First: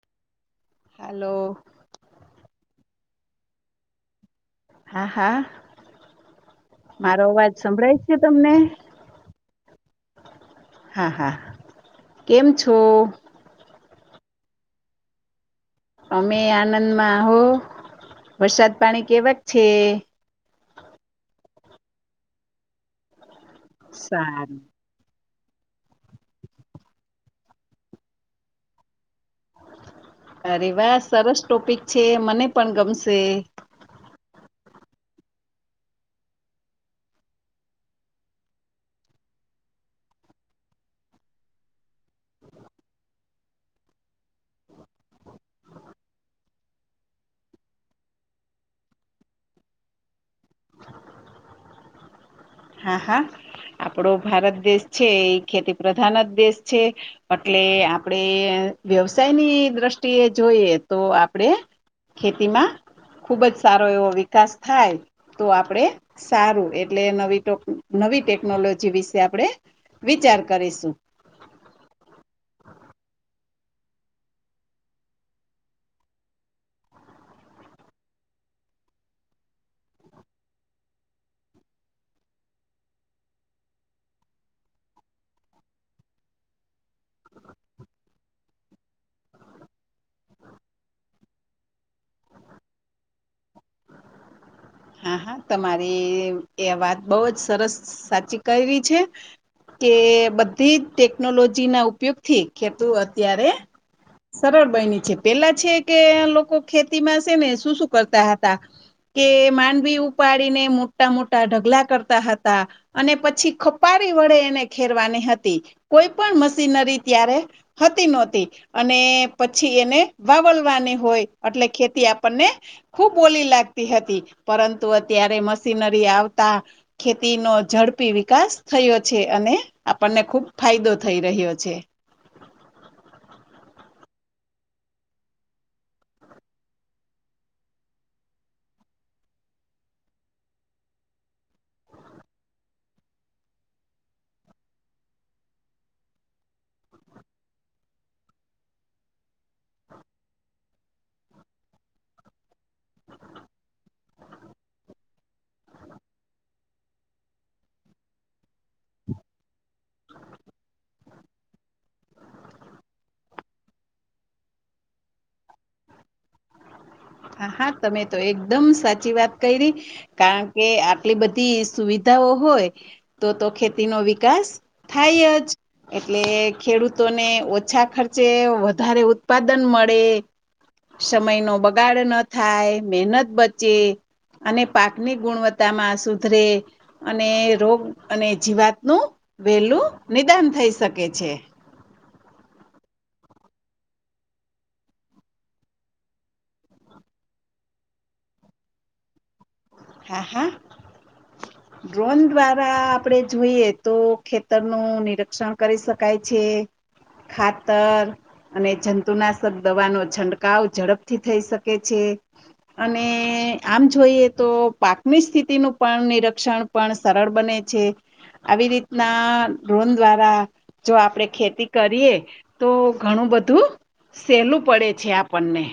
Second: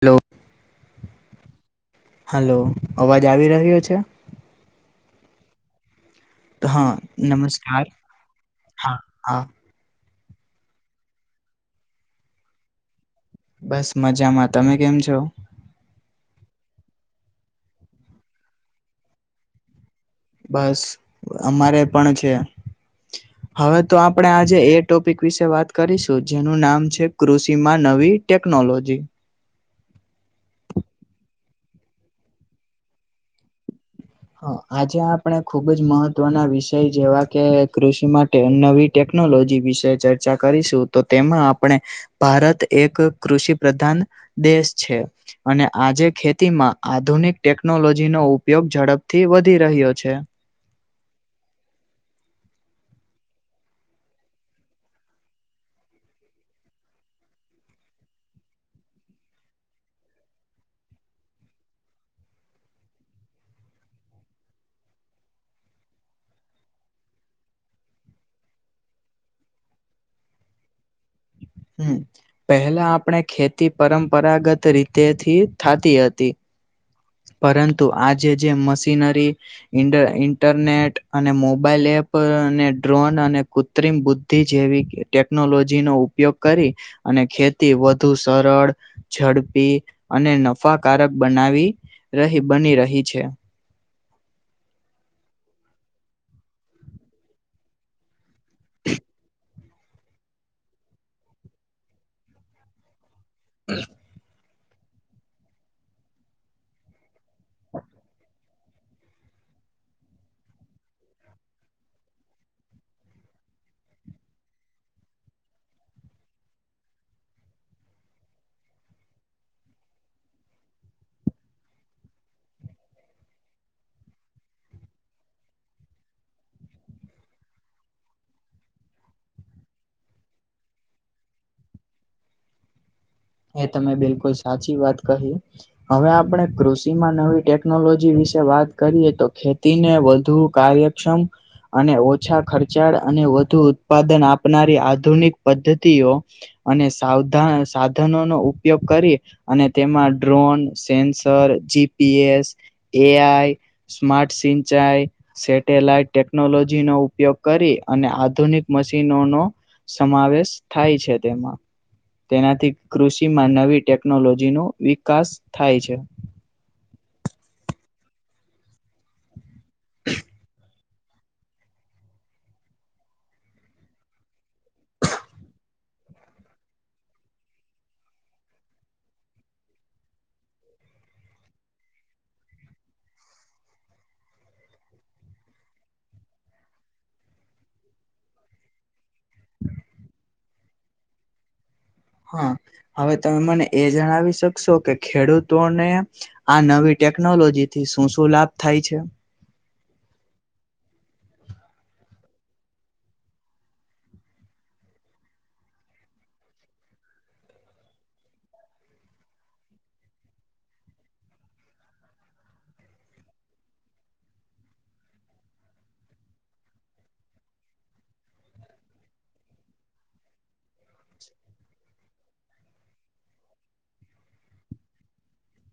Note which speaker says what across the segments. Speaker 1: Hello.
Speaker 2: Hello.
Speaker 1: Hello અવાજ આવી રહ્યો છે?
Speaker 2: હા
Speaker 1: હા
Speaker 2: હા મારો અવાજ
Speaker 1: નમસ્કાર
Speaker 2: સંભળાય છે તમને?
Speaker 1: હા હા.
Speaker 2: હા હા કેમ છો?
Speaker 1: બસ મજામાં તમે કેમ છો?
Speaker 2: અમે આનંદમાં હો વરસાદ પાણી કેવાક છે?
Speaker 1: બસ અમારે પણ છે હવે તો આપડે આજે
Speaker 2: સારું
Speaker 1: એક ટોપિક વિશે વાત કરીશું જેનું નામ છે કૃષિમાં નવી ટેક્નોલોજી.
Speaker 2: અરે વા સરસ ટોપિક છે મને પણ ગમશે.
Speaker 1: હ આજે આપણે ખુબ જ મહત્વના વિષય જેવા કે કૃષિ માટે નવી ટેકનોલોજી વિશે ચર્ચા કરીશું તો તેમાં આપણે ભારત એક કૃષિ પ્રધાન દેશ છે. અને આજે ખેતીમાં આધુનિક ટેકનોલોજીનો ઉપયોગ ઝડપ થી વધી રહ્યો છે.
Speaker 2: હા હા આપડો ભારત દેશ છે એ ખેતી પ્રધાન જ દેશ છે. અટલે આપડે વ્યવસાયની દ્રષ્ટિએ જોઈએ તો આપડે ખેતીમાં ખુબ જ સારો એવો વિકાસ થાય તો આપડે સારું એટલે નવી ટો નવી ટેકનોલોજી વિશે આપણે વિચાર કરીશું.
Speaker 1: હમ્મ પહેલા આપણે ખેતી પરંપરાગત રીતેથી થાતી હતી. પરંતુ આજે જે મશીનરી ઈન્ડ-ઇન્ટરનેટ અને મોબાઈલ એપ અને ડ્રોન અને કૃત્રિમ બુ ધ્ધી જેવી કે ટેકનોલોજીનો ઉપયોગ કરી અને ખેતી વધુ સરળ, ઝડપી અને નફાકારક બનાવી રહી બની રહી છે.
Speaker 2: હા હા તમારી એ વાત બવજ સરસ સાચી કહેવી છે કે બધીજ ટેકનોલોજીના ઉપયોગથી ખેતૂ અત્યારે સરળ બઇની છે પેલા છે કે લોકો ખેતીમાં સેને શું શું કરતા હતા કે માંડવી ઉપાડીને મોટા-મોટા ઢગલા કરતા હતા. અને પછી ખપારી વડે એને ખેરવાની હતી કોઈ પણ મશીનરી ત્યારે હતી નોહતી અને પછી એને વાવલવાની હોય અટલે ખેતી આપણને ખુબ ઓલી લાગતી હતી પરંતુ અત્યારે મશીનરી આવતા ખેતીનો ઝડપી વિકાસ થયો છે અને આપણને ખુબ ફાયદો થઈ રહ્યો છે.
Speaker 1: એ તમે બિલકુલ સાચી વાત કહી. હવે આપણે કૃષિમાં નવી ટેકનોલોજી વિશે વાત કરીએ તો ખેતીને વધુ કાર્ય ક્ષમ અને ઓછા ખર્ચાળ અને વધુ ઉત્પાદન આપનારી આધુનિક પદ્ધતિઓ અને સાવધા-સા ધનોનો ઉપયોગ કરી અને તેમાં drone, sensor, GPS AI, smart સિંચાઈ સેટેલાઈટ ટેકનોલોજીનો ઉપયોગ કરી અને આધુનિક મશીનોનો સમાવેશ થાય છે તેમાં, તેનાથી કૃષિમાં નવી ટેકનોલોજીનો વિકાસ થાય છે.
Speaker 2: હા હા, તમે તો એકદમ સાચી વાત કૈરી કારણ કે આ ટલી બધી સુવિધાઓ હોય તો તો ખેતીનો વિકાસ થાય જ. એટલે ખેડૂતોને ઓછા ખર્ચે વધારે ઉત્પાદન મળે, સમયનો બગાડ ન થાય, મહેનત બચે અને પાકની ગુણવત્તામાં સુધરે અને રોગ અને જીવાતનું વહેલું નિદાન થઈ શકે છે.
Speaker 1: હા, હવે તમે મને એ જણાવી શકશો કે ખેડૂતોને આ નવી ટેકનોલોજીથી શું શું લાભ થાય છે.
Speaker 2: હા હા.
Speaker 1: [inaudible]
Speaker 2: ડ્રોન દ્વારા આપડે જોઈએ તો ખેતરનું નિરક્ષણ કરી શકાય છે. ખાતર અને જંતુનાશક દવાનો છંટકાવ ઝડપથી થઈ શકે છે. અને આમ જોઈએ તો પાકની સ્થિતિનું પણ નિરીક્ષણ પણ સરળ બને છે. આવી રીતના ડ્રોન દ્વારા, જો આપડે ખેતી કરીએ તો ઘણું બધું, સેલું પડે છે આપણને,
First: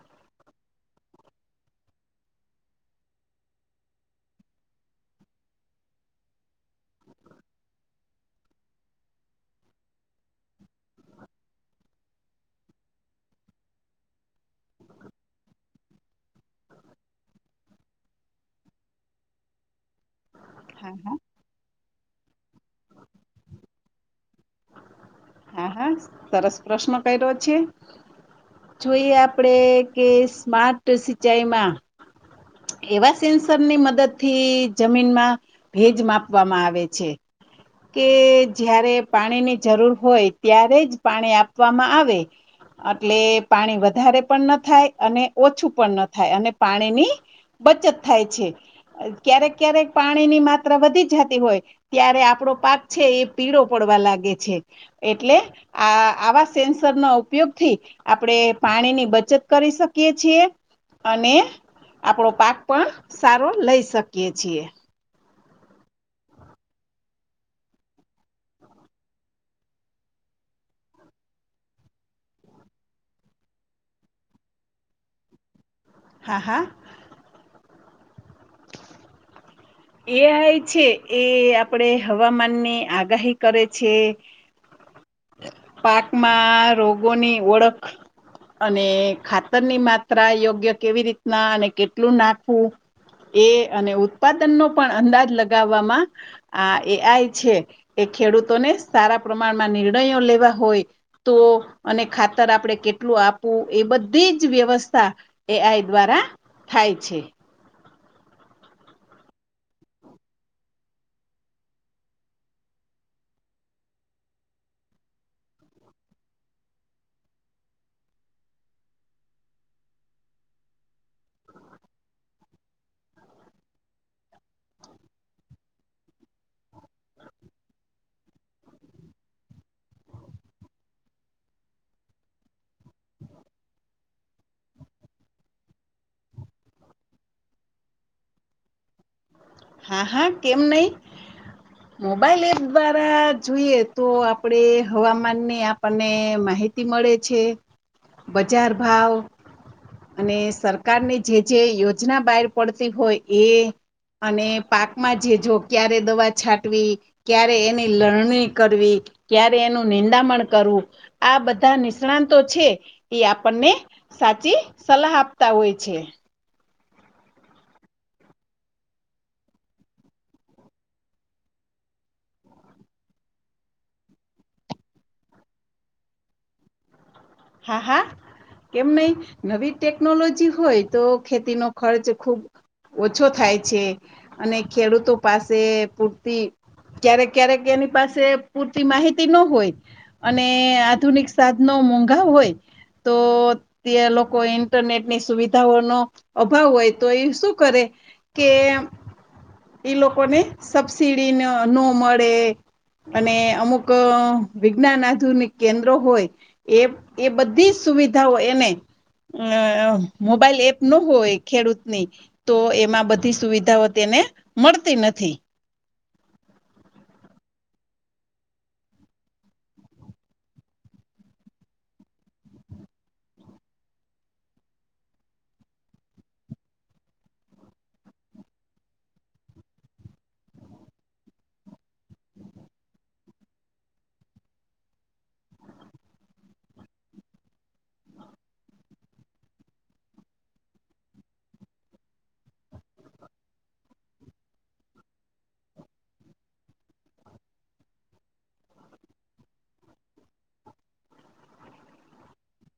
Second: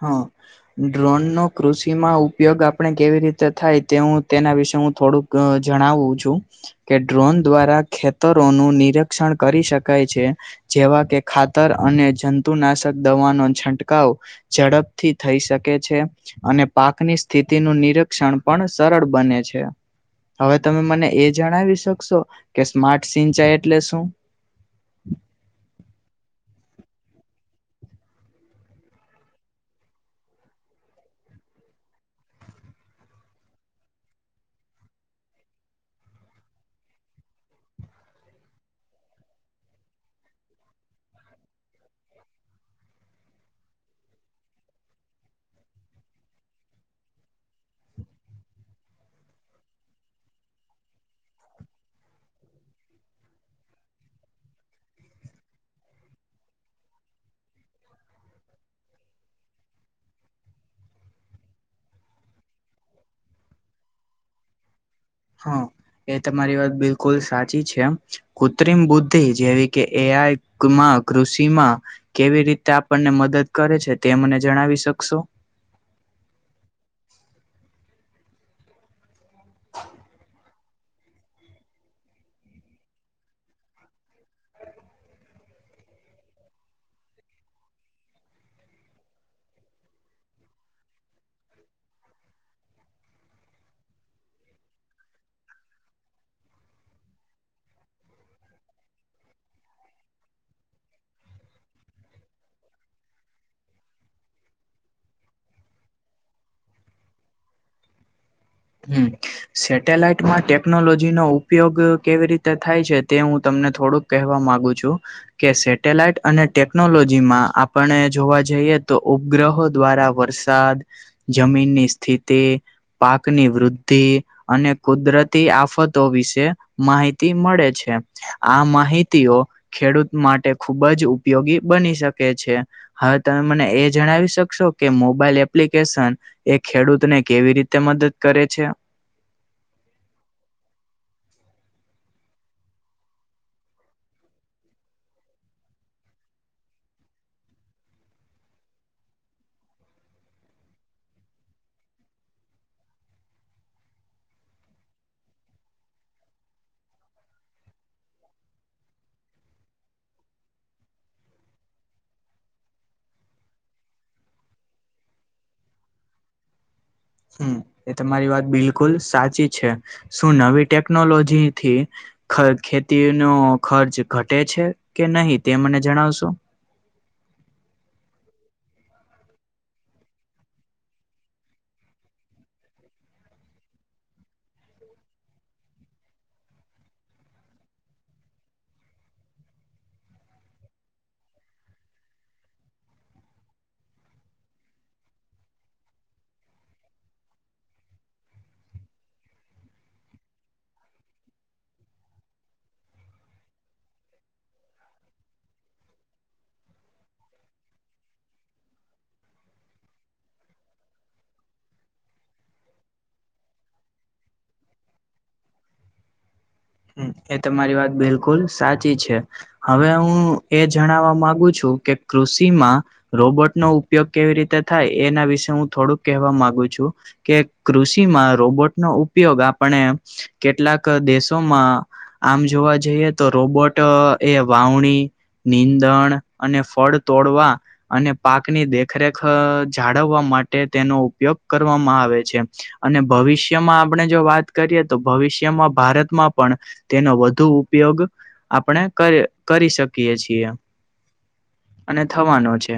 Speaker 1: હ.. ડ્રોન નો કૃષિમાં ઉપયોગ આપણે કેવી રીતે થાય તે હું તેના વિશે હું થોડુંક, અ જણાવું છું. કે ડ્રોન દ્વારા ખેતરોનું નિરક્ષણ કરી શકાય છે. જેવા કે ખાતર અને જંતુનાશક દવાનો છંટકાવ, ઝડપથી થઈ શકે છે. અને પાકની સ્થિતિનું નિરીક્ષણ પણ સરળ બને છે. હવે તમે
Speaker 2: હા
Speaker 1: મને
Speaker 2: હા
Speaker 1: એ જણાવી શકશો કે સ્માર્ટ સિંચાઈ એટલે શું?
Speaker 2: હા હા સરસ પ્રશ્ન કર્યો છે. જોઈએ આપણે કે સ્માર્ટ સિંચાઈમાં, એવા સેન્સરની મદદ થી જમીનમાં ભેજ માપવામાં આવે છે, કે જયારે પાણીની જરૂર હોય ત્યારે જ પાણી આપવામાં આવે, એટલે પાણી વધારે પણ ન થાય અને ઓછું પણ ન થાય અને પાણીની, બચત થાય છે ક્યારેક ક્યારેક પાણીની માત્રા વધી જતી હોય, ત્યારે આપણો પાક છે એ પીળો પડવા લાગે છે એટલે, આ આવા સેન્સર નો ઉપયોગ થી, આપણે પાણીની બચત કરી શકીએ છીએ અને આપણો પાક પણ સારો લઈ શકીએ છીએ,
Speaker 1: હ એ તમારી વાત બિલકુલ સાચી છે, કૃત્રિમ બુદ્ધિ જેવી કે એ આઈ માં કૃષિમાં, કેવી રીતે આપણને મદદ કરે છે તે મને જણાવી શકશો?
Speaker 2: હા હા, એ આઈ છે એ આપડે હવામાન ની આગાહી કરે છે, પાકમાં રોગોની ઓળખ, અને ખાતરની માત્રા યોગ્ય કેવી રીતના અને કેટલું નાખવું, એ અને ઉત્પાદન નો પણ અંદાજ લગાવવામાં, આ એ આઈ છે એ ખેડૂતોને સારા પ્રમાણમાં નિર્ણયો લેવા હોય, તો અને ખાતર આપણે કેટલું આપવું એ બધી જ વ્યવસ્થા, એ આઈ દ્વારા થાય છે.
Speaker 1: હમ, [inaudible] [inaudible] સેટેલાઈટમાં ટેકનોલોજી નો ઉપયોગ કેવી રીતે થાય છે તે હું તમને થોડુંક કહેવા માંગુ છું. કે સેટેલાઈટ અને ટેકનોલોજી માં આપણે ને જોવા જઈએ તો ઉપગ્રહો દ્વારા વર્ષ વરસાદ જમીનની સ્થિતિ ની વૃદ્ધિ અને કુદરતી આફતો વિશે માહિતી મળે છે. આ માહિતીઓ ખેડૂત માટે ખૂબ જ ઉપયોગી બની શકે છે. હવે તમે મને એ જણાવી શકશો કે મોબાઈલ એપ્લિકેશન એ ખેડૂતને કેવી રીતે મદદ કરે છે?
Speaker 2: હા હા કેમ નહી,
Speaker 1: [inaudible] [inaudible] [unintelligible]
Speaker 2: મોબાઈલ એપ દ્વારા જોઈએ તો આપડે હવામાનની આપણને માહિતી મળે છે બજાર ભાવ અને સરકારની જે જે યોજના બહાર પડતી હોય એ અને પાકમાં જે જો ક્યારે દવા છાંટવી? ક્યારે એની લરણી કરવી ક્યારે એનું નિંદામણ કરવું આ બધા નિષ્ણાતો છે એ આપણને સાચી સલાહ આપતા હોય છે.
Speaker 1: હમ એ તમારી વાત બિલકુલ સાચી છે શું નવી ટેકનોલોજી થી ખ ખેતીનો ખર્ચ ઘટે છે કે નહીં તે મને જણાવશો?
Speaker 2: હા હા કેમ નહી નવી ટેકોલોજી હોય તો ખેતી નો ખર્ચ ખૂબ ઓછો થાય છે અને ખેડૂતો પાસે પૂરતી ક્યારેક ક્યારેક એની પાસે પૂરતી માહિતી ન હોય. અને આધુનિક સાધનો મોંઘા હોય તો તે લોકોએ ઇન્ટરનેટની સુવિધાઓનો અભાવ હોય તો એ શું કરે કે એ લોકોને સબસીડી ન નો મળે અને અમુક વિજ્ઞાન આધુનિક કેન્દ્રો હોય એ એ બધી જ સુવિધાઓ એને અ મોબાઈલ એપ નો હોય ખેડૂતની તો એમાં બધી સુવિધાઓ તેને મળતી નથી.
Speaker 1: એ તમારી વાત બિલકુલ સાચી છે. હવે હું એ જણાવા માંગુ છું કે કૃષિમાં રોબોટ નો ઉપયોગ કેવી રીતે એના વિશે હું થોડુંક કહેવા માંગુ છું. કે કૃષિમાં રોબોટ નો ઉપયોગ આપણે કેટલાક દેશોમાં આમ જોવા જઈએ તો રોબોટ એ વાવણી નીંદણ અને ફળ તોડવા અને પાકની દેખરેખ જાળવવા માટે તેનો ઉપયોગ કરવામાં આવે છે. અને ભવિષ્યમાં આપણે જો વાત કરીએ તો ભવિષ્યમાં ભારતમાં પણ તેનો વધુ ઉપયોગ આપણે કરી શકીએ છીએ. અને થવાનો છે.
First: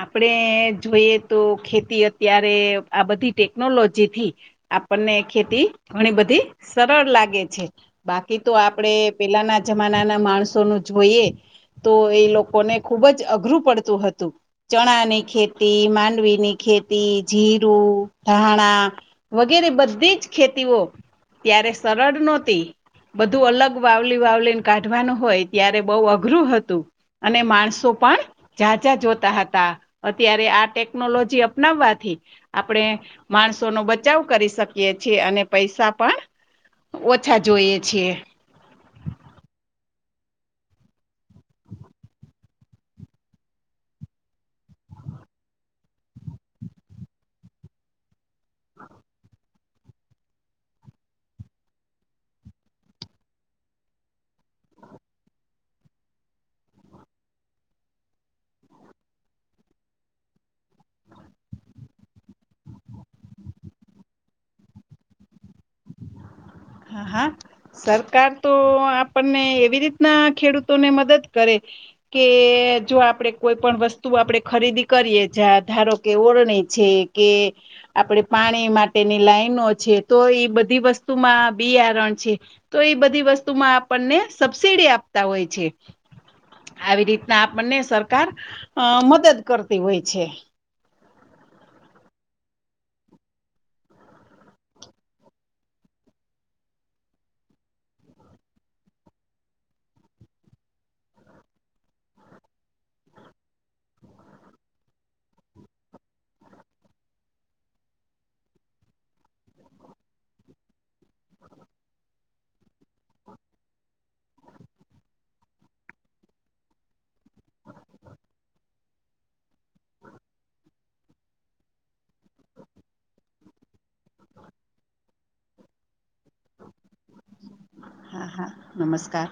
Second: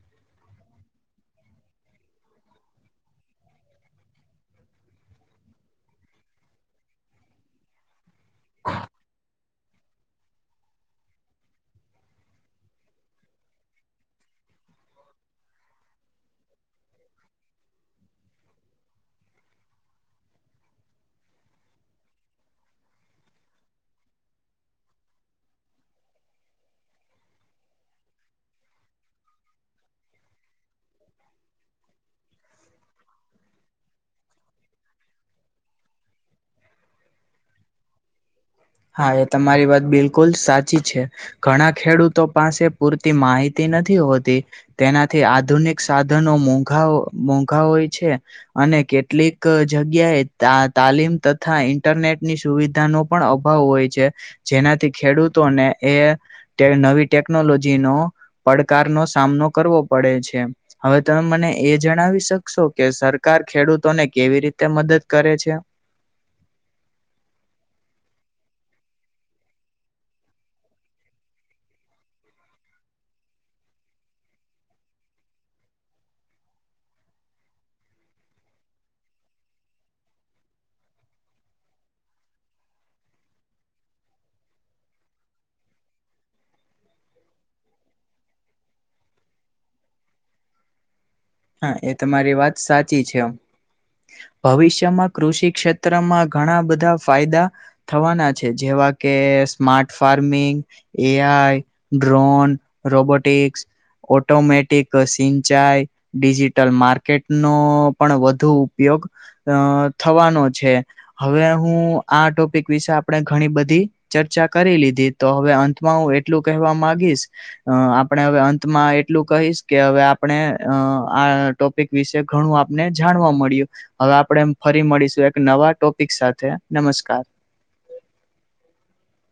Speaker 2: આપણેે જોઈએ તો ખેતી અત્યારે આ બધી ટેકનોલોજી થી આપણને ખેતી ઘણી બધી સરળ લાગે છે. બાકી તો આપડે પેલાના જમાનાના માણસોનું જોઈએ તો એ લોકોને ખુબ જ અઘરું પડતું હતું ચણાની ખેતી માંડવીની ખેતી જીરું ધાણા વગેરે બધી જ ખેતીઓ ત્યારે સરળ નો હતી બધું અલગ વાવલી વાવલી ને કાઢવાનું હોય ત્યારે બહુ અઘરું હતું અને માણસો પણ ઝાઝા જોતા હતા હતા અત્યારે આ ટેકનોલોજી અપનાવાથી આપણે માણસો નો બચાવ કરી શકીએ છીએ અને પૈસા પણ ઓછા જોઈએ છે.
Speaker 1: હા એ તમારી વાત બિલકુલ સાચી છે ઘણા ખેડૂતો પાસે પૂરતી માહિતી નથી હોતી તેનાથી આધુનિક સાધનો મોઘા મોંઘા હોય છે અને કેટલીક જગ્યાએ તાલીમ તથા ઇન્ટરનેટ ની સુવિધાનો પણ અભા ભાવ હોય છે જેનાથી ખેડૂતોને એ ટે નવી ટેકનોલોજીનો પડકાર નો સામનો કરવો પડે છે. હવે તમે મને એ જણાવી શકશો કે સરકાર ખેડૂતોને કેવી રીતે મદદ કરે છે?
Speaker 2: હા, હા. સરકાર તો આપણને એવી રીતના ખેડૂતોને મદદ કરે કે જો આપડે કોઈ પણ વસ્તુ આપણેે ખરીદી કરીએ જા ધારો કે ઓરણી છે કે આપડે પાણી માટેની લાઈનો છે તો ઇ બધી વસ્તુમાં બિયારણ છે તો એ બધી વસ્તુમાં આપણને સબસિડી આપતા હોય છે. આવી રીતના આપણને સરકાર અ મદદ કરતી હોય છે.
Speaker 1: હા, એ તમારી વાત સાચી છે. ભવિષ્યમાં કૃષિ ક્ષેત્રમાં ઘણા બધા ફાયદા થવાના છે જેવા કે smart farming AI, drone, robotics automatic સિંચાઈ ડિજિટલ માર્કેટ નો પણ વધુ ઉપયોગ અ થવાનો છે. હવે હું આ ટોપિક વિશે આપણે ઘણી બધી ચર્ચા કરી લીધી તો હવે અંતમાં હું એટલું કહેવા માગીશ અ આપણે હવે અંતમાં એટલું કહીશ કે હવે આપણે અ આ ટોપિક વિશે ઘણું આપને જાણવા મળ્યું. હવે આપડે એમ ફરી મળીશું એક નવા ટોપિક સાથે. નમસ્કાર.
Speaker 2: હા, હા. નમસ્કાર.